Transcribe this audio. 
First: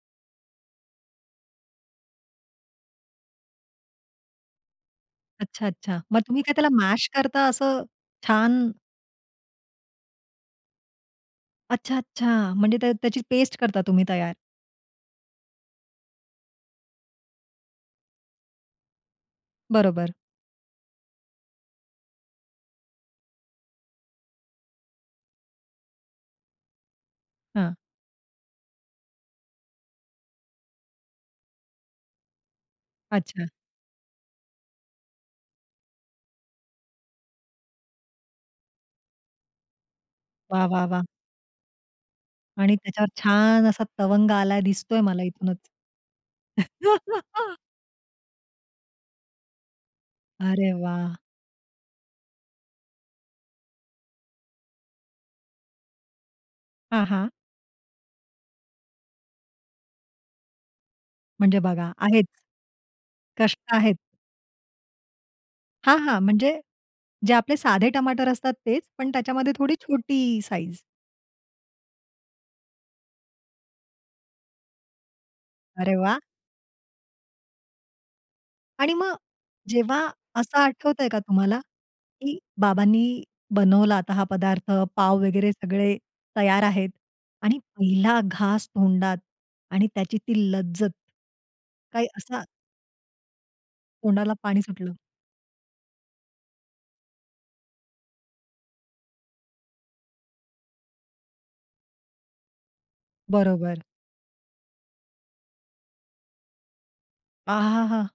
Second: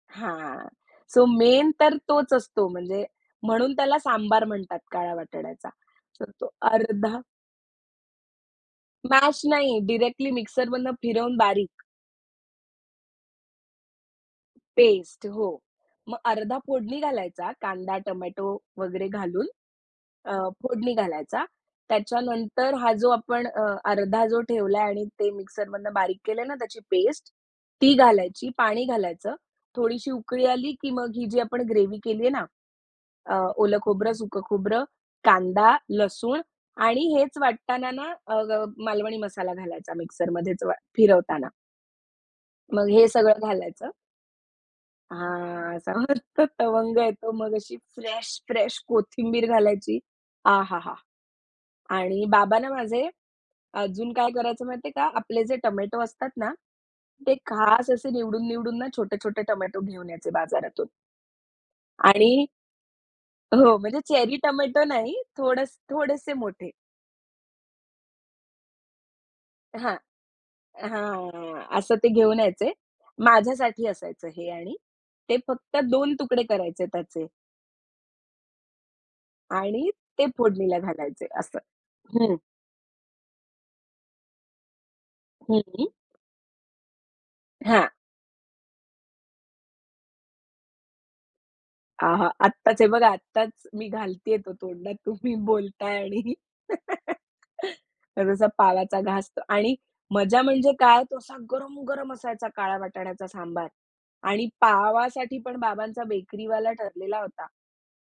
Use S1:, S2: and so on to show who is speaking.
S1: हां, so main तर तोच असतो म्हणजे म्हणून त्याला सांबार म्हणतात काळा
S2: अच्छा,
S1: वाटाण्याचा
S2: अच्छा! मग
S1: तर
S2: तुम्ही
S1: तो
S2: काय त्याला मॅश
S1: अर्धा
S2: करता असं छान?
S1: मॅश नाही. डायरेक्टली मिक्सरमधून फिरवून बारीक.
S2: अच्छा, अच्छा! म्हणजे त्या त्याची पेस्ट करता तुम्ही तयार.
S1: पेस्ट हो. मग अर्धा फोडणी घालायचा, कांदा, टोमॅटो वगैरे घालून
S2: बरोबर.
S1: अ, फोडणी घालायचा. त्याच्यानंतर हा जो आपण अ, अर्धा जो ठेवलाय आणि ते मिक्सरमधनं बारीक केलंय ना, त्याची पेस्ट,
S2: हां.
S1: ती घालायची, पाणी घालायचं, थोडीशी उकळी आली की मग ही जी आपण ग्रेव्ही केली आहे ना, अ,
S2: अच्छा.
S1: ओलं खोबरं, सुक खोबरं, कांदा, लसूण आणि हेच वाटताना ना, अ, ग मालवणी मसाला घालायचा मिक्सरमध्येच
S2: वाह!
S1: वा
S2: वाह! वाह!
S1: फिरवताना.
S2: आणि
S1: मग हे
S2: त्याच्यावर
S1: सगळं
S2: छान असा
S1: घालायचं.
S2: तवंग आला दिसतोय मला इथूनच.
S1: हां, असा मस्त तवंग येतो, मग अशी फ्रेश, फ्रेश कोथिंबीर घालायची. आ!
S2: अरे
S1: हा! हा!
S2: वाह!
S1: आणि बाबा ना, माझे अजून काय करायचं माहितीये का? आपले जे टोमॅटो असतात ना,
S2: हां, हां.
S1: ते खास असे निवडून-निवडून ना छोटे-छोटे टोमॅटो घेऊन यायचे बाजारातून.
S2: म्हणजे बघा आहेच.
S1: आणि
S2: कष्ट
S1: हो,
S2: आहेत.
S1: म्हणजे चेरी टोमॅटो नाही. थोड
S2: हां, हां,
S1: थोडेसे
S2: म्हणजे
S1: मोठे.
S2: जे आपले साधे टमाटर असतात तेच, पण त्याच्यामध्ये थोडी
S1: हां,
S2: छोटी साइझ.
S1: हां, असं ते घेऊन यायचे. माझ्यासाठी असायचं हे आणि ते फक्त
S2: अरे
S1: 2
S2: वाह!
S1: तुकडे करायचे त्याचे.
S2: आणि मग
S1: आणि
S2: जेव्हा
S1: ते
S2: असं
S1: फोडणीला
S2: आठवतंय का
S1: घालायचे असं.
S2: तुम्हाला?
S1: हं.
S2: की बाबांनी बनवला आता हा पदार्थ, पाव वगैरे
S1: हं.
S2: सगळे तयार आहेत आणि
S1: हां.
S2: पहिला घास तोंडात आणि त्याची ती लज्जत, काही
S1: आहा!
S2: असा
S1: आत्ताच हे बघा आत्ताच मी
S2: तोंडाला
S1: घालतीये तो
S2: पाणी सुटलं.
S1: तोंडात तुम्ही बोलताय आणि जसा पावाचा घास आणि मजा म्हणजे काय तो असा गरम-गरम असायचा काळ्या वाटाण्याचा सांबार
S2: बरोबर.
S1: आणि पावासाठी पण बाबांचा बेकरीवाला ठरलेला होता.
S2: अहा! हा!